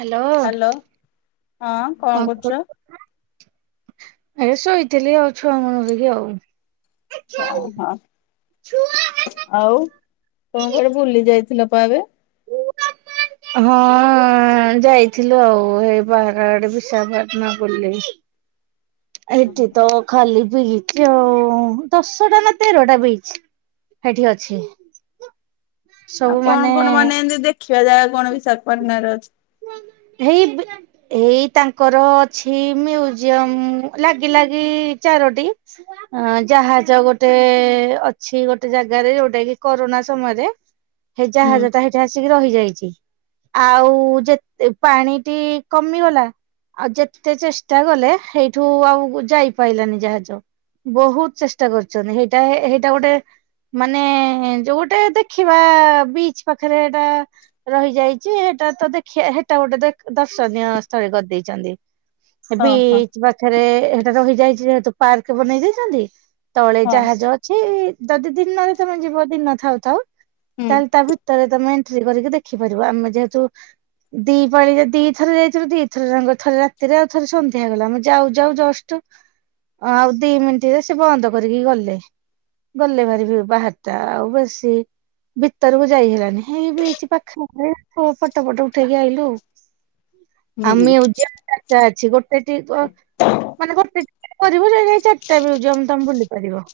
Hello ହଁ କଣ କରୁଛ? କ ଏ ଶୋଇଥିଲି ଆଉ ଛୁଆ ମଣରେ କି ଆଉ ଓହଁ ଆଉ ତମ କଆଡେ ବୁଲି ଯାଇଥିଲ ଏବେ? ଓ ହଁ ଯାଇଥିଲୁ ଆଉ ଏଇ ବାହାର ଆଡେ ବିଶାଖା ପାଟଣା ବୁଲି। ଏଠି ତ ଖାଲି ବିଚ୍ ଆଉ ଦଶଟା ନା ତେରଟା ବିଚ୍। ଏଠି ଅଛି ଆଉ ସବୁ କଣ ମାନେ କଣ ଏମିତି ଦେଖିବା ଜାଗା କଣ ବିଶାଖପାଟଣାରେ ଅଛି? ହେଇ ଏଇ ତାଙ୍କର ଅଛି ମ୍ୟୁଜିୟମ ଲାଗି ଲାଗି ଚାରୋଟି। ଅ ଜାହାଜ ଗୋଟେ ଅଛି ଗୋଟେ ଜାଗାରେ ଯୋଉଟା କି କରୋନା ସମୟରେ ସେ ହୁଁ ଜାହାଜଟା ସେଇଠି ଆସିକି ରହିଯାଇଛି ଆଉ ଯେ ତେ ପାଣିଟି କମିଗଲା। ଆଉ ଯେତେ ଚେଷ୍ଟା କଲେ ସେଇଠୁ ଆଉ ଯାଇପାରଲାନି ଜାହାଜ। ବହୁତ ଚେଷ୍ଟା କରୁଛନ୍ତି ହେଇଟା ହେଇଟା ଗୋଟେ ମାନେ ଯୋଉ ଗୋଟେ ଦେଖିବା ବିଚ ପାଖରେ ଏଟା ରହିଯାଇଛି ସେଇଟା ତ ଦେଖ ହେଟା ଗୋଟେ ଦେ ଦର୍ଶନୀୟ ସ୍ଥଳେ କରିଦେଇଛନ୍ତି ହଁ ହଁ ବିଚ ବା ଏରେ ସେଟା ରହିଯାଇଛି ଯେହେତୁ ପାର୍କ ବନେଇ ଦେଇଛନ୍ତି ତଳେ ହଁ ଜାହାଜ ସେ ଯଦି ଦିନ ନ ହେଇଥିବା ତମେ ଯିବ ଦିନ ଥାଉ ଥାଉ। ହୁଁ ତାହେଲେ ତା ଭିତରେ ତମେ ଏଣ୍ଟ୍ରି କରିକି ଦେଖିପାରିବ ଆମେ ଯେହେତୁ ଦି ପାଳିରେ ଦି ଥର ଯାଇଥିଲୁ ଦିଥରେ ଯାଙ୍ଗ ଥରେ ରାତିରେ ଆଉ ଥରେ ସନ୍ଧ୍ୟା ବେଳେ ମୁଁ ଯାଉ ଯାଉ ଜଷ୍ଟ ଆଉ ଦି ମିନିଟ୍ ରେ ସେ ବନ୍ଦ କରିକି ଗଲେ। ଗଲେ ବାହାରିବି ବାହାର ଟା ଆଉ ବେଶୀ ଭିତରକୁ ଯାଇ ହେଲାନି ହେଇ ବି ହେଇଛି ପାଖ ପାଖରେ ଫଟୋ ଫଟ ଓଠେଇକି ଆଇଲୁ ହୁଁ ହୁଁ ଆମେ [unintelligible] ଅଛି ଗୋଟେ ଟି ମାନେ ଗୋଟେ କରିବୁ ଯେ ଚାରିଟା ମୁଜିୟମ ତମେ ଭୁଲି ପାରିବ।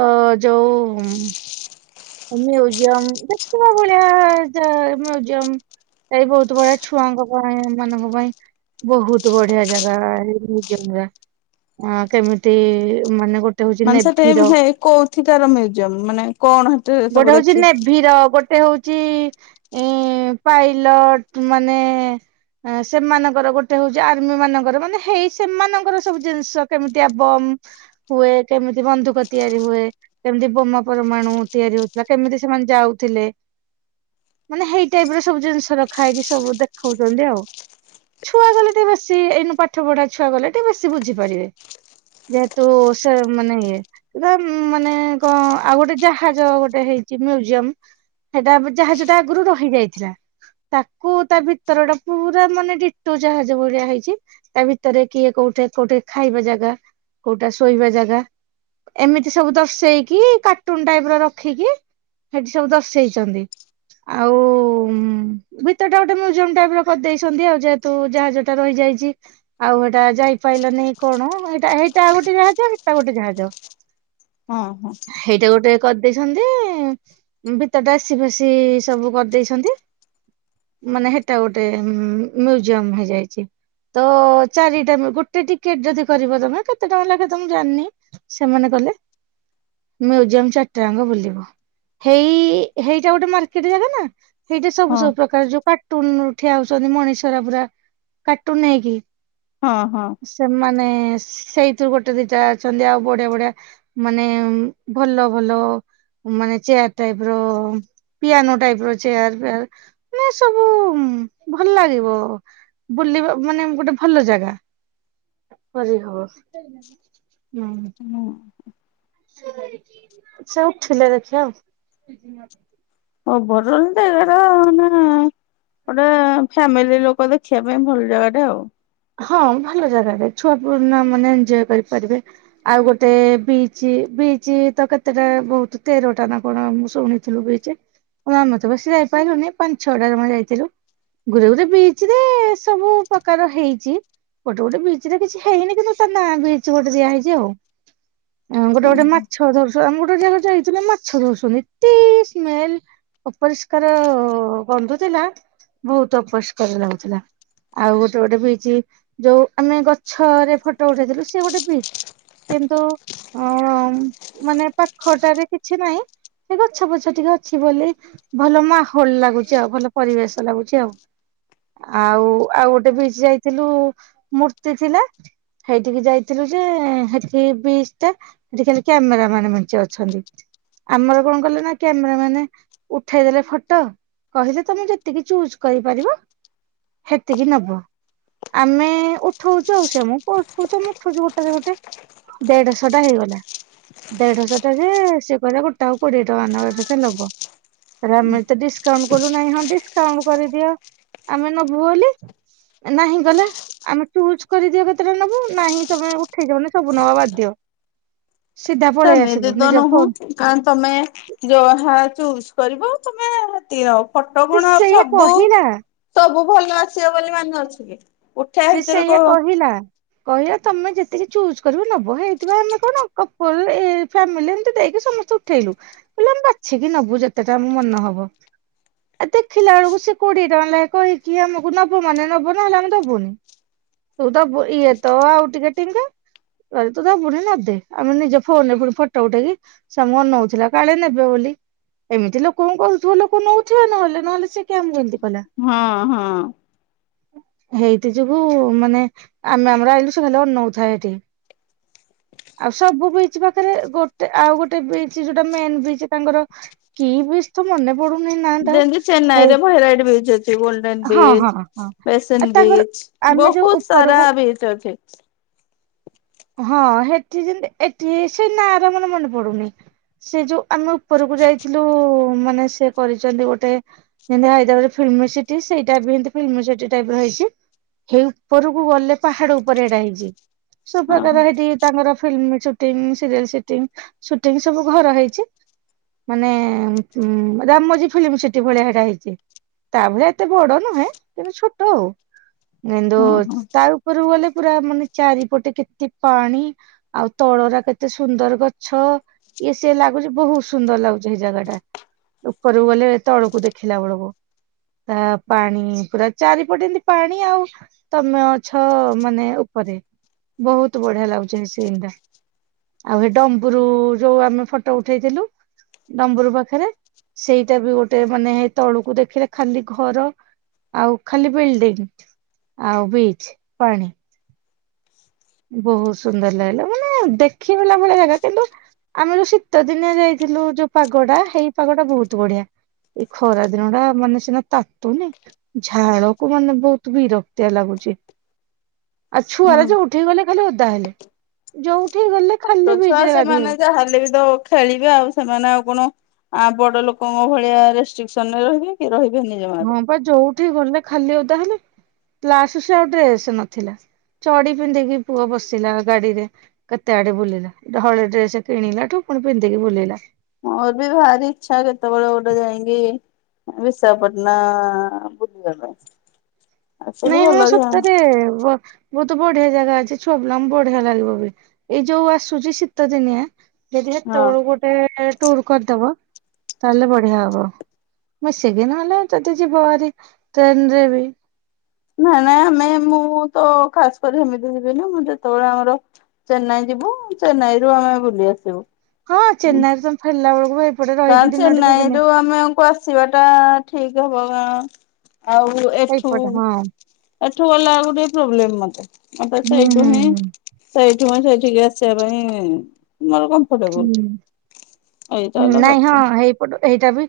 ଅ ଯୋଉ ମ୍ୟୁଜିୟମ ଦେଖିବା ଭଳିଆ ଯା ମ୍ୟୁଜିୟମ। ସେ ବହୁତ ବଢିଆ ଛୁଆଙ୍କ ପାଇଁ ଏମାନାନଙ୍କ ପାଇଁ। ବହୁତ ବଢିଆ ଜାଗା ଏଇ ମ୍ୟୁଜିୟମ ଗୋରା କେମିତି ମାନେ ଗୋ ମାନେ ସେଠି ହେ କୋଉଥି କାର ମ୍ୟୁଜିୟମ ମାନେ କଣ ସବୁ ଗୋଟେ ହଉଛି ଦେଖି ନେଭିର ଗୋଟ ଗୋଟେ ହଉଚି ଏ ପାଇଲଟ ମାନେ ସେମାନଙ୍କର ଗୋଟେ ହଉଛି ଆର୍ମି ମାନଙ୍କର ମାନେ ହେଇ ସେମାନଙ୍କର ସବୁ ଜିନିଷ କେମିତିଆ ବମ। ହୁଏ କେମିତି ବନ୍ଧୁକ ତିଆରି ହୁଏ କେମିତି ବୋମା ପରମାଣୁ ତିଆରି ହଉଥିଲା କେମିତି ସେମାନେ ଯାଉଥିଲେ। ମାନେ ହେ଼ଇ ଟାଇପ ର ସବୁ ଜିନିଷ ରଖା ହେଇକି ସବୁ ଦେଖଉଛନ୍ତି ଆଉ। ଛୁଆ ଗଲେ ଟିକେ ବେଶୀ ଏଇନୁ ପାଠ ପଢା ଛୁଆ ଗଲେ ଟିକେ ବେଶୀ ବୁଝିପାରିବେ। ଯେହେତୁ ସେ ମାନେ ଇଏ ମାନେ କଣ ଆଉ ଗୋଟେ ଯା ଜାହାଜ ଗୋଟେ ହେଇଛି ଗୋଟେ ମୁଜିୟମ ସେଇଟା ଜାହାଜଟା ଆଗରୁ ରହି ଯାଇଥିଲା। ତାକୁ ତା ଭିତର ଟା ପୁରା ମାନେ ଡିଟୋ ଜାହାଜ ଭଳିଆ ହେଇଛି। ତା ଭିତରେ କିଏ କୋଉଠି କୋଉଠି ଖାଇବା ଜାଗା କୋଉଟା ଶୋଇବା ଜାଗା। ଏମିତି ସବୁ ଦର୍ଶେଇକି କାର୍ଟୁନ ଟାଇପ ପୁରା ରଖିକି ସେଠି ସବୁ ଦର୍ଶେଇଛନ୍ତି। ଆଉ ଭିତରଟା ଗୋଟେ ମୁଜିୟମ ଟାଇପ କରି ଦେଇଛନ୍ତି ଆଉ ଯେ ଯେହେତୁ ଜାହାଜ ଟା ରହିଯାଇଛି। ଆଉ ଏଇଟା ଯାଇପାଇଲାନି କଣ ଏଇଟା ଏଇଟା ଗୋଟେ ଜାହାଜ ଏଟା ଗୋଟେ ଜାହାଜ। ହଁ ହଁ। ସେଇଟା ଗୋଟେ କରିଦେଇଛନ୍ତି ଭିତର ଟା ଆସି ଫେସି ସବୁ କରିଦେଇଛନ୍ତି। ମାନେ ହେ଼ଟା ଗୋଟେ ମ୍ୟୁଜିୟମ ହେଇଯାଇଛି। ତ ଚାରିଟା ଗୋଟେ ଟିକେଟ ଯଦି କରିବ ତମେ କେତେ ଟଙ୍କା ଲେଖା ତ ମୁଁ ଜାଣିନି। ସେମାନେ କଲେ ମୁଜିୟମ ଚା ଟା ଆଙ୍କ ବୁଲିବ ହେଇ ହେଇଟା ଗୋଟେ ମକେର୍ଟ ଜାଗା ନା ସେଇଟା ସବୁ ହଁ ସବୁ ପ୍ରକାର ଯୋଉ କାର୍ଟୁନ ଠିଆ ହଉଛନ୍ତି ମଣିଷର ପୁରା କାର୍ଟୁନ ନେଇକି। ହଁ ହଁ। ସେମାନେ ସେଇଥିରୁ ଗୋଟେ ଦିଟା ଅଛନ୍ତି ଆଉ ବଢିଆ ବଢିଆ ମାନେ ଭଲ। ଭଲ ମାନେ ଚେୟାର ଟାଇପର ପିଆାନୋ ଟାଇପ ର ଚେୟାର ପେୟାର। ମାନେ ସବୁ ଭଲ ଲାଗିବ। ବୁଲିବା ମାନେ ଗୋଟେ ଭଲ ଜାଗା କରିହବ। ହୁଁ। ହୁଁ ସେ ଉଠିଲେ ଦେଖିବା ଆଉ। [unintelligible] ଗୋଟେ ଫ୍ୟାମିଲି ଲୋକ ଦେଖିବା ପାଇଁ ଭଲ ଜାଗା ଟା ଆଉ। ହଁ ଭଲ ଜାଗାଟେ ମାନେ ଛୁଆ ପୁଆ ମାନେ ଏନଞ୍ଜୟ୍ କରିପାରିବେ। ଆଉ ଗୋଟେ ବିଚ ବିଚ୍ ତ କେତେଟା ବହୁତ ତେରଟା ନା କଣ ମୁଁ ଶୁଣି ଚୁପୁ ହେଇଜା ଆମେ ତ ବେଶୀ ଯାଇପାରିଲୁନି ପାଞ୍ଚ ଛଅଟା ଜମା ଯାଇଥିଲୁ। ଗୋରେ ଗୋରେ ବୀଚିରେ ସବୁ ପ୍ରକାର ହେଇ ଚି ଗୋଟେ ଗୋଟେ ବିଚିରେ ରେ କିଛି ହେଇନି କିନ୍ତୁ ତା ନା ବିଚ ଗୋଟେ ଦିଆହଇଛି ଆଉ। ଗୋଟେ ଗୋଟେ ଆଉ। ମାଛ ଧରସୁ ଆମେ ଗୋଟେ ଜାଗା ଯାଇଥିଲୁ ମାଛ ଧରୁଛନ୍ତି ଏତ ସ୍ମେଲ ଅପରିଷ୍କାର ଗନ୍ଧୁଥିଲା ବହୁତ ଅପରିଷ୍କାର ଲାଗୁଥିଲା। ଆଉ ଗୋଟେ ଗୋଟେ ପିଇଛି ଯୋଉ ଆମେ ଗଛରେ ଫଟୋ ଉଠେଇଥିଲୁ ସେ ଗୋଟେ ପିଇ କିନ୍ତୁ ଅ ମାନେ ପାଖଟାରେ କିଛି ନାହିଁ। ସେ ଗଛ ପଛ ଟିକେ ଅଛି ବୋଲି। ଭଲ ମାହୋଲ ଲାଗୁଛି ଆଉ ଭଲ ପରିବେଶ ଲାଗୁଛି ଆଉ। ଆଉ ଆଉ ଗୋଟେ ବିଚି ଯାଇଥିଲୁ ମୂର୍ତ୍ତି ଥିଲା। ହେଇଠିକି ଯାଇଥିଲୁ ଯେ ହେଠି ବିଶ ଟା ସେଠ ଖାଲି କ୍ୟାମେର ମାନ ମେଞ୍ଚେ ଅଛନ୍ତି। ଆମର କଣ କଲେ ନା କ୍ୟାମେର ମାନେ ଉଠେଇ ଦେଲେ ଫଟୋ। କହିଲେ ତମେ ଯେତିକି ଚୁଜ କରିପାରିବ ହେତିକି ନବ। ଆମେ ଉଠଉଛୁ ଆଉ ସ ଆମ ଉ ଆମ ଉଠଛୁ ଗୋଟା ଗୋଟେ। ଦେଢଶହ ଟା ହେଇଗଲା। ଦେଢଶହ ଟେ ଯେ ସେ କହିଲା ଗୋଟା କୋଡିଏ ଟଙ୍କା ନଖା ନବ। ଆ ଆମେ ତ ଡିସକାଉଣ୍ଟ କଲୁ ନାହିଁ ହଁ ଡିସକାଉଣ୍ଟ କରିଦିଅ ଆମେ ନବୁ ବୋଲି। ନାହିଁ ଗଲେ ଆମେ ଚୁଜ କରିଦିଅ କେତେଟା ନବୁ ନାହିଁ ତମେ ଉଠେଇଚ ମାନେ ସବୁ ନବା ବାଧ୍ୟ୍ୟ। ସିଧା ପଳେଇ ଆସିଲୁ ନିଜ ଫୋନ ଆଁ ତମେ ଯାହା ଚୁଜ କରିବ ତମେ। [inaudible] ଫୋଟ ସେ କଣ ସେଇଆ ସବୁ କହିଲା ସବୁ ଭଲ ଆସିବ ବୋଲି ମାନେଅଛି କି? ଉଠେଇ ଭିତରେ କହ ନା କହିଲ ତମେ ଯେତିକି ଚୁଜ କରିବ ନବ ହେଇଥିବା ଆମେ କଣ [inaudible] ସମସ୍ତଙ୍କୁ ଉଠେଇଲୁ ବୋଇଲେ ଆମେ ବାଛିକି ନବୁ ଯେତେଟା ଆମ ମନ ହବ। ଏ ଦେଖିଲା ବେଳକୁ ସେ କୋଡିଏ ଟଙ୍କା ଲାଗେ କହିକି ଆମକୁ ନବ ମାନେ ନେବ ନହେଲେ ଆମେ ଦବୁନି। ତୁ ତ ଦବୁ ଇଏ ତ ଆଉ ଟିକେ ଟିଙ୍ଗା। କହିଲେ ତୁ ଦବୁନି ନଦେ ପୁଣି ଆମେ ନିଜ ଫୋନ ରେ ପୁଣି ଫଟୋ ଉଠେଇକି। ସେ ଆମକୁ ଅନଉଥିଲା କାଳେ ନେବେ ବୋଲି। ଏମିତି ଲୋକଙ୍କୁ କହୁଥିବ ଲୋକ ନଉଥିବେ ନହେଲେ ନହେଲେ ସେ ଆମକୁ କାଇଁ ଏମିତି କହିଲା। ହଁ ହଁ। ହେଇ ଏ ଯୋଗୁ ମାନେ ଆମେ ଆମର ଆଇଲୁ ସେ ଖାଲି ଅନଉଥାଏ ଏଠି। ଆଉ ସବୁ ବିଚ୍ ପାଖରେ ଗୋଟେ ଆଉ ଗୋଟେ ବିଚ ଯୋଉଟା ମେନ୍ ବିଚ ତାଙ୍କର କି ବୀଚି ତ ମନେ ପଡୁନି ନା ଟା ଯେନ୍ତି ହେଇ ଚେନ୍ନାଇରେ ଭାଇରାଇଟ ବିଚ ହେଛି ଗୋଲଡନ ହଁ ବୀଚ ହଁ ହଁ। ଆଉ ବେସନ ତାଙ୍କର ବିଚ। ଆମେ ଯୋଉ ବହୁତ ସାରା ଉପରକୁ ବିଚି ଅଛି। ହଁ ସେଠି ଯେମିତି ଏଠି ସେ ନାଁ ର ମୋର ମନେ ପଡୁନି ସେ ଯୋଉ ଆମେ ଉପରକୁ ଯାଇଥିଲୁ ମାନେ ସେ କରିଛନ୍ତି ଗୋଟେ ଯେମତି ହାଇଦ୍ରାବାଦ ଫିଲ୍ମ ସିଟି ସେଇଟା ବିମତି ଫିଲ୍ମ ସିଟି ଟାଇପ ର ହେଇଛି। ସେଇ ଉପରକୁ ଗଲେ ପାହାଡ ଉପରେ ଏଟା ହେଇଛି ହଁ ସବୁପକାର ହେଠି ତାଙ୍କର film shooting serial shooting shooting ସବୁ ଘର ହେଇଛି। ମାନେ ଉ ରାମ ମୋଝ ଫିଲ୍ମ ସେଠି ଭଳିଆ ହେଟା ହେଇଛି। ତା ଭଳିଆ ଏତେ ବଡ ନୁହେଁ କିନ୍ତୁ ଛୋଟ ଆଉ। କିନ୍ତୁ ହଁ ହଁ ତା ଉପରକୁ ଗଲେ ପୁରା ମାନେ ଚାରିପଟେ କେତେ ପାଣି। ଆଉ ତଳରା କେତେ ସୁନ୍ଦର ଗଛ। ଇଏ ସେ ଲାଗୁଛି ବହୁତ ସୁନ୍ଦର ଲାଗୁଛି ସେଇ ଜାଗାଟା। ଉପରକୁ ଗଲେ ଏ ତଳକୁ ଦେଖିଲା ବେଳକୁ। ତା ପାଣି ପୁରା ଚାରିପଟେ ଏମତି ପାଣି ଆଉ। ତମେ ଅଛ ମାନେ ଉପରେ। ବହୁତ ବଢିଆ ଲାଗୁଛି ଏ ସନ୍ ଟା। ଆଉ ହେ ଡମ୍ବୁରୁ ଯୋଉ ଆମେ ଫଟୋ ଉଠେଇଥିଲୁ। ଡମ୍ବରୁ ପାଖେରେ ସେଇଟା ବି ଗୋଟେ ମାନେ ତଳୁକୁ ଦେଖିଲେ ଖାଲି ଘର। ଆଉ ଖାଲି ବିଲ୍ଡିଙ୍ଗ ଆଉ ବିଚ୍ ପାଣି। ବହୁତ ସୁନ୍ଦର ଲାଗିଲା। ମାନେ ଦେଖିଲା ଭଳିଆ ଜାଗା। କିନ୍ତୁ ଆମେ ଯୋଉ ଶୀତ ଦିନିଆ ଯାଇଥିଲୁ ଯୋଉ ପାଗଟା ହେଇ ପାଗଟା ବହୁତ ବଢିଆ। ଏଇ ଖରାଦିନ ଟା ମାନେ ସିନା ତାତୁନି। ଝାଳକୁ ମାନେ ବହୁତ ବିରକ୍ତିଆ ଲାଗୁଛି। ଆଉ ହଁ। ଛୁଆରା ଯୋଉଠିକି ଗଲେ ଖାଲି ଓଦା ହେଲେ। ଯୋଉ ଉଠେଇ ଗଲେ ଖାଲି ଛୋଟ ଛୁଆ ବିଚ୍ ରେ ଗାଧେଇବେ ସେମାନେ ଯାହାହେଲେ ବି ତ ଖେଳିବେ ଆଉ ସେମାନେ ଆଉ କଣ ଆ ବଡ ଲୋକଙ୍କ ଭଳିଆ ରେଷ୍ଟ୍ରିକସନ୍ ନେବେ କି? ରହିବେନି ହଁ ଜମାରୁ। ବା ଯୋଉଠି ଗଲେ ଖାଲି ଓଦା ହେଲେ। ଲାଷ୍ଟରେ ଆଉ ଡ୍ରେସ ନଥିଲା। ଚଡି ପିନ୍ଧିକି ପୁଅ ବସିଲା ଗାଡିରେ। କେତେ ଆଡେ ବୁଲିଲା। ହଳେ ଡ୍ରେସ କିଣିଲାଠୁ ପୁଣି ପିନ୍ଧିକି ବୁଲିଲା। ମୋର ବି ଭାରି ଇଛା କେତେବେଳେ ଗୋଟେ ଯାଇକି ବିଶାଖାପାଟଣା ବୁଲିବା ପାଇଁ। ଆକ୍ଚୁଆଲି ନାଇଁ ହଉଁ ଭଲ ଯା ହଁ ସତରେ ଦ। ବହୁତ ବଢିଆ ଜାଗା ଅଛି। ଛୁଆପିଲାଙ୍କୁ ବଢିଆ ଲାଗିବ ବି। ଏଇ ଯୋଉ ଆସୁଛି ଶୀତ ଦିନିଆ। ଯଦି ହେତେବେଳୁ ଗୋଟେ ଟୁର କରିଦବ ତାହଲେ ବଢିଆ ହବ। ମିଶିକି ନହେଲେ ଯଦି ଯିବ ଭାରି ଟ୍ରେନରେ ବି। ନାଇଁ ନାଇଁ ଆମେ ମୁଁ ତ ଖାସ କରି ସେମିତି ଯିବିନି। ମୁଁ ଯେତେବେଳେ ଆମର ଚେନ୍ନାଇ ଯିବୁ ଚେନ୍ନାଇରୁୁ ଆମେ ବୁଲି ଆସିବୁ। ହଁ ଚେନ୍ନାଇରେ ତମେ ଫେରିଲା ବେଳକୁ ଭାଇ କ ଚେନ୍ନାଇରୁ ଆମକୁ ଆସ ଆସିବା ଟା ଠିକ ହବ। କଣ ଆଉ ଏଠୁ ଏଇପଟେ ହଁ ଏଠୁ ଗଲାବେଳକୁ ଟିକେ ପ୍ରୋବ୍ଲେମ ମତେ। ମତେ ହୁଁ ହୁଁ ସେଇଠୁ ହିଁ ହୁଁ ସେଇଠି ମୁଁ ସେଇଠିକି ଆସିବା ପାଇଁ ମମର କଣ କରିବୁ ହୁଁ। ଏଇଟା ହୁଁ ହେଲା କ ନାଇଁ ହଁ ହେଇପଟ ଏଇଟା ବି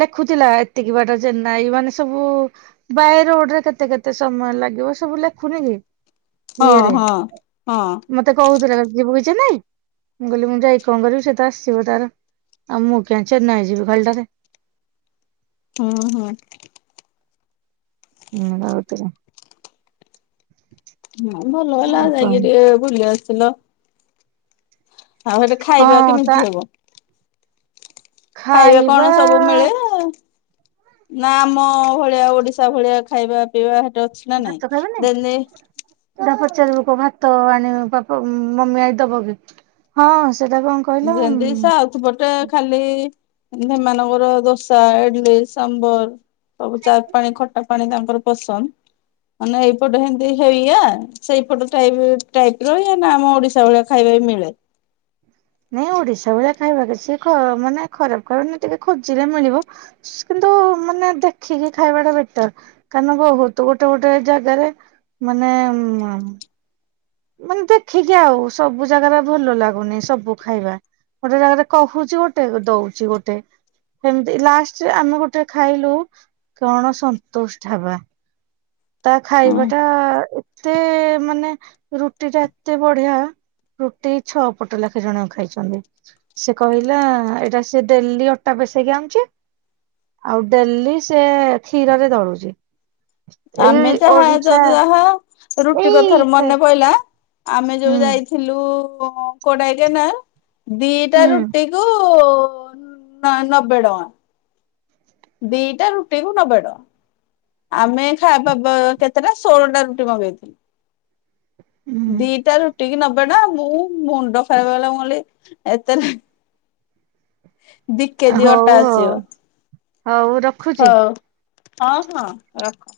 ଲେଖୁଥିଲା। ଏତିକି ବାଟା ଚେନ୍ନାଇ ମାନେ ସବୁ ବାଇ ରୋଡରେ କେତେ କେତେ ସମୟ ଲାଗିବ ସବୁ ଲେଖୁନି କି? ହଁ ଇଏରେ ହଁ ହଁ। ମତେ କହୁଥିଲା ଯିବୁକି ଚେନ୍ନାଇ। ମୁଁ କହିଲି ମୁଁ ଯାଇକି କଣ କରିବି? ସେ ତ ଆସିବ ତାର ଆଉ ମୁଁ କିଆଁ ଚେନ୍ନାଇ ଯିବି ଖାଲିଟାରେ। ହଁ ହଁ। ହୁଁ ରଉତରେ। ହଁ ଭଲ ହେଲା ଆଉ କଣ ଯାଇକି ଟିକେ ବୁଲି ଆସିଲ। ଆଉ ହେଟେ ହଁ ଖାଇବା ତା କେମିତି ହବ? ଖାଇବା କଣ ସବୁ ମିଳେ? ନା ଆମ ଭଳିଆ ଓଡିଶା ଭଳିଆ ଖାଇବା ପିଇବା ହେଟେ ଅଛି। ନା ନାଇଁ? ଭାତ ଖାଇବେନି ଯେମତି ସେଟା ପଚାରିବୁ କ ଭାତ ଆଣିବୁ ପା ମମି ଆଇ ଦବ କି ହଁ ସେଟା କଁ ଯେମତି ସେ ଆଉଥୁ ପଟା ଖାଲି ସେମାନଙ୍କର ଦୋସା ଇଡଲି ସମ୍ବର ସବୁ ଚାରୁ ପାଣି ଖଟା ପାଣି ତାଙ୍କର ପସନ୍ଦ ମାନେ ଏଇପଟେ ଏମିତି ହେଇଆ ସେଇପଟୁ ଟାଇପ ଟାଇପ ର ୟ ନା ଆମ ଓଡିଶା ଭଳିଆ ଖାଇବା ବି ମିଳେ। ନାଇଁ ଓଡିଶା ଭଳିଆ ଖାଇବା କିଛି ଖରାପ ମାନେ ଖରାପ ଖାରଣ ଟିକେ ଖୋଜିରେ ମିଳିବ। କିନ୍ତୁ ମାନେ ଦେଖିକି ଖାଇବା ଟା ବେଟର। କାରଣ ବୋହୁତ ଗୋଟେ ଗୋଟେ ଜାଗାରେ ମାନେ ମ ମାନେ ଦେଖିକି ଆଉ ସବୁ ଜାଗାରେ ଭଲ ଲାଗୁନି ସବୁ ଖାଇବା। ଗୋଟେ ଜାଗାରେ କହୁଚି ଗୋଟେ ଦଉଚି ଗୋଟେ। ସେମିତି ଲାଷ୍ଟରେ ଆମେ ଗୋଟେ ଖାଇଲୁ କଣ ସନ୍ତୋଷ ଢାବା। ତା ଖାଇବା ଟା ଏତେ ମାନେ ରୁଟି ଟା ଏତେ ବଢିଆ। ରୁଟି ଛଅ ପଟ ଲେଖି ଜଣକା ଖାଇଛନ୍ତି। ସେ କହିଲା ଏଇଟା ସେ ଡେଲି ଅଟା ପେସେଇକି ଆଣୁଚି। ଆଉ ଡେଲି ସେ କ୍ଷୀରରେ ଦଳୁଚି। ଆମେ ଯାହା ତ ଯାହା ରୁଟି ଏଇ କଥାରୁ ମନେ ପଇଲା ଆମେ ଯୋଉ ହୁଁ ଯାଇଥିଲୁ କୋଡାଇକାନାର ଦିଟା ହୁଁ ରୁଟି କୁ କୁ ବା ନବେ ଟଙ୍କା। ଦିଟା ରୁଟିକୁ ନବେ ଟଙ୍କା। ଆମେ ଖାଇବା ବା କେତେଟା ଷୋଳ ଟା ରୁଟି ମଗେଇଥିଲୁ। ହୁଁ ଦିଟା ରୁଟି କି ନବେ ଟଙ୍କା ମୁଁ ମୁଣ୍ଡ ଖରାପ ହେଇଗଲା ମୁଁ କହିଲି ଏତେରେ ଦି କେଜି ହଉ ଅଟା ଆସିବ। ହଉ ହଉ ରଖୁଛି। ହଉ ହଁ ହଁ ରଖୁଚି।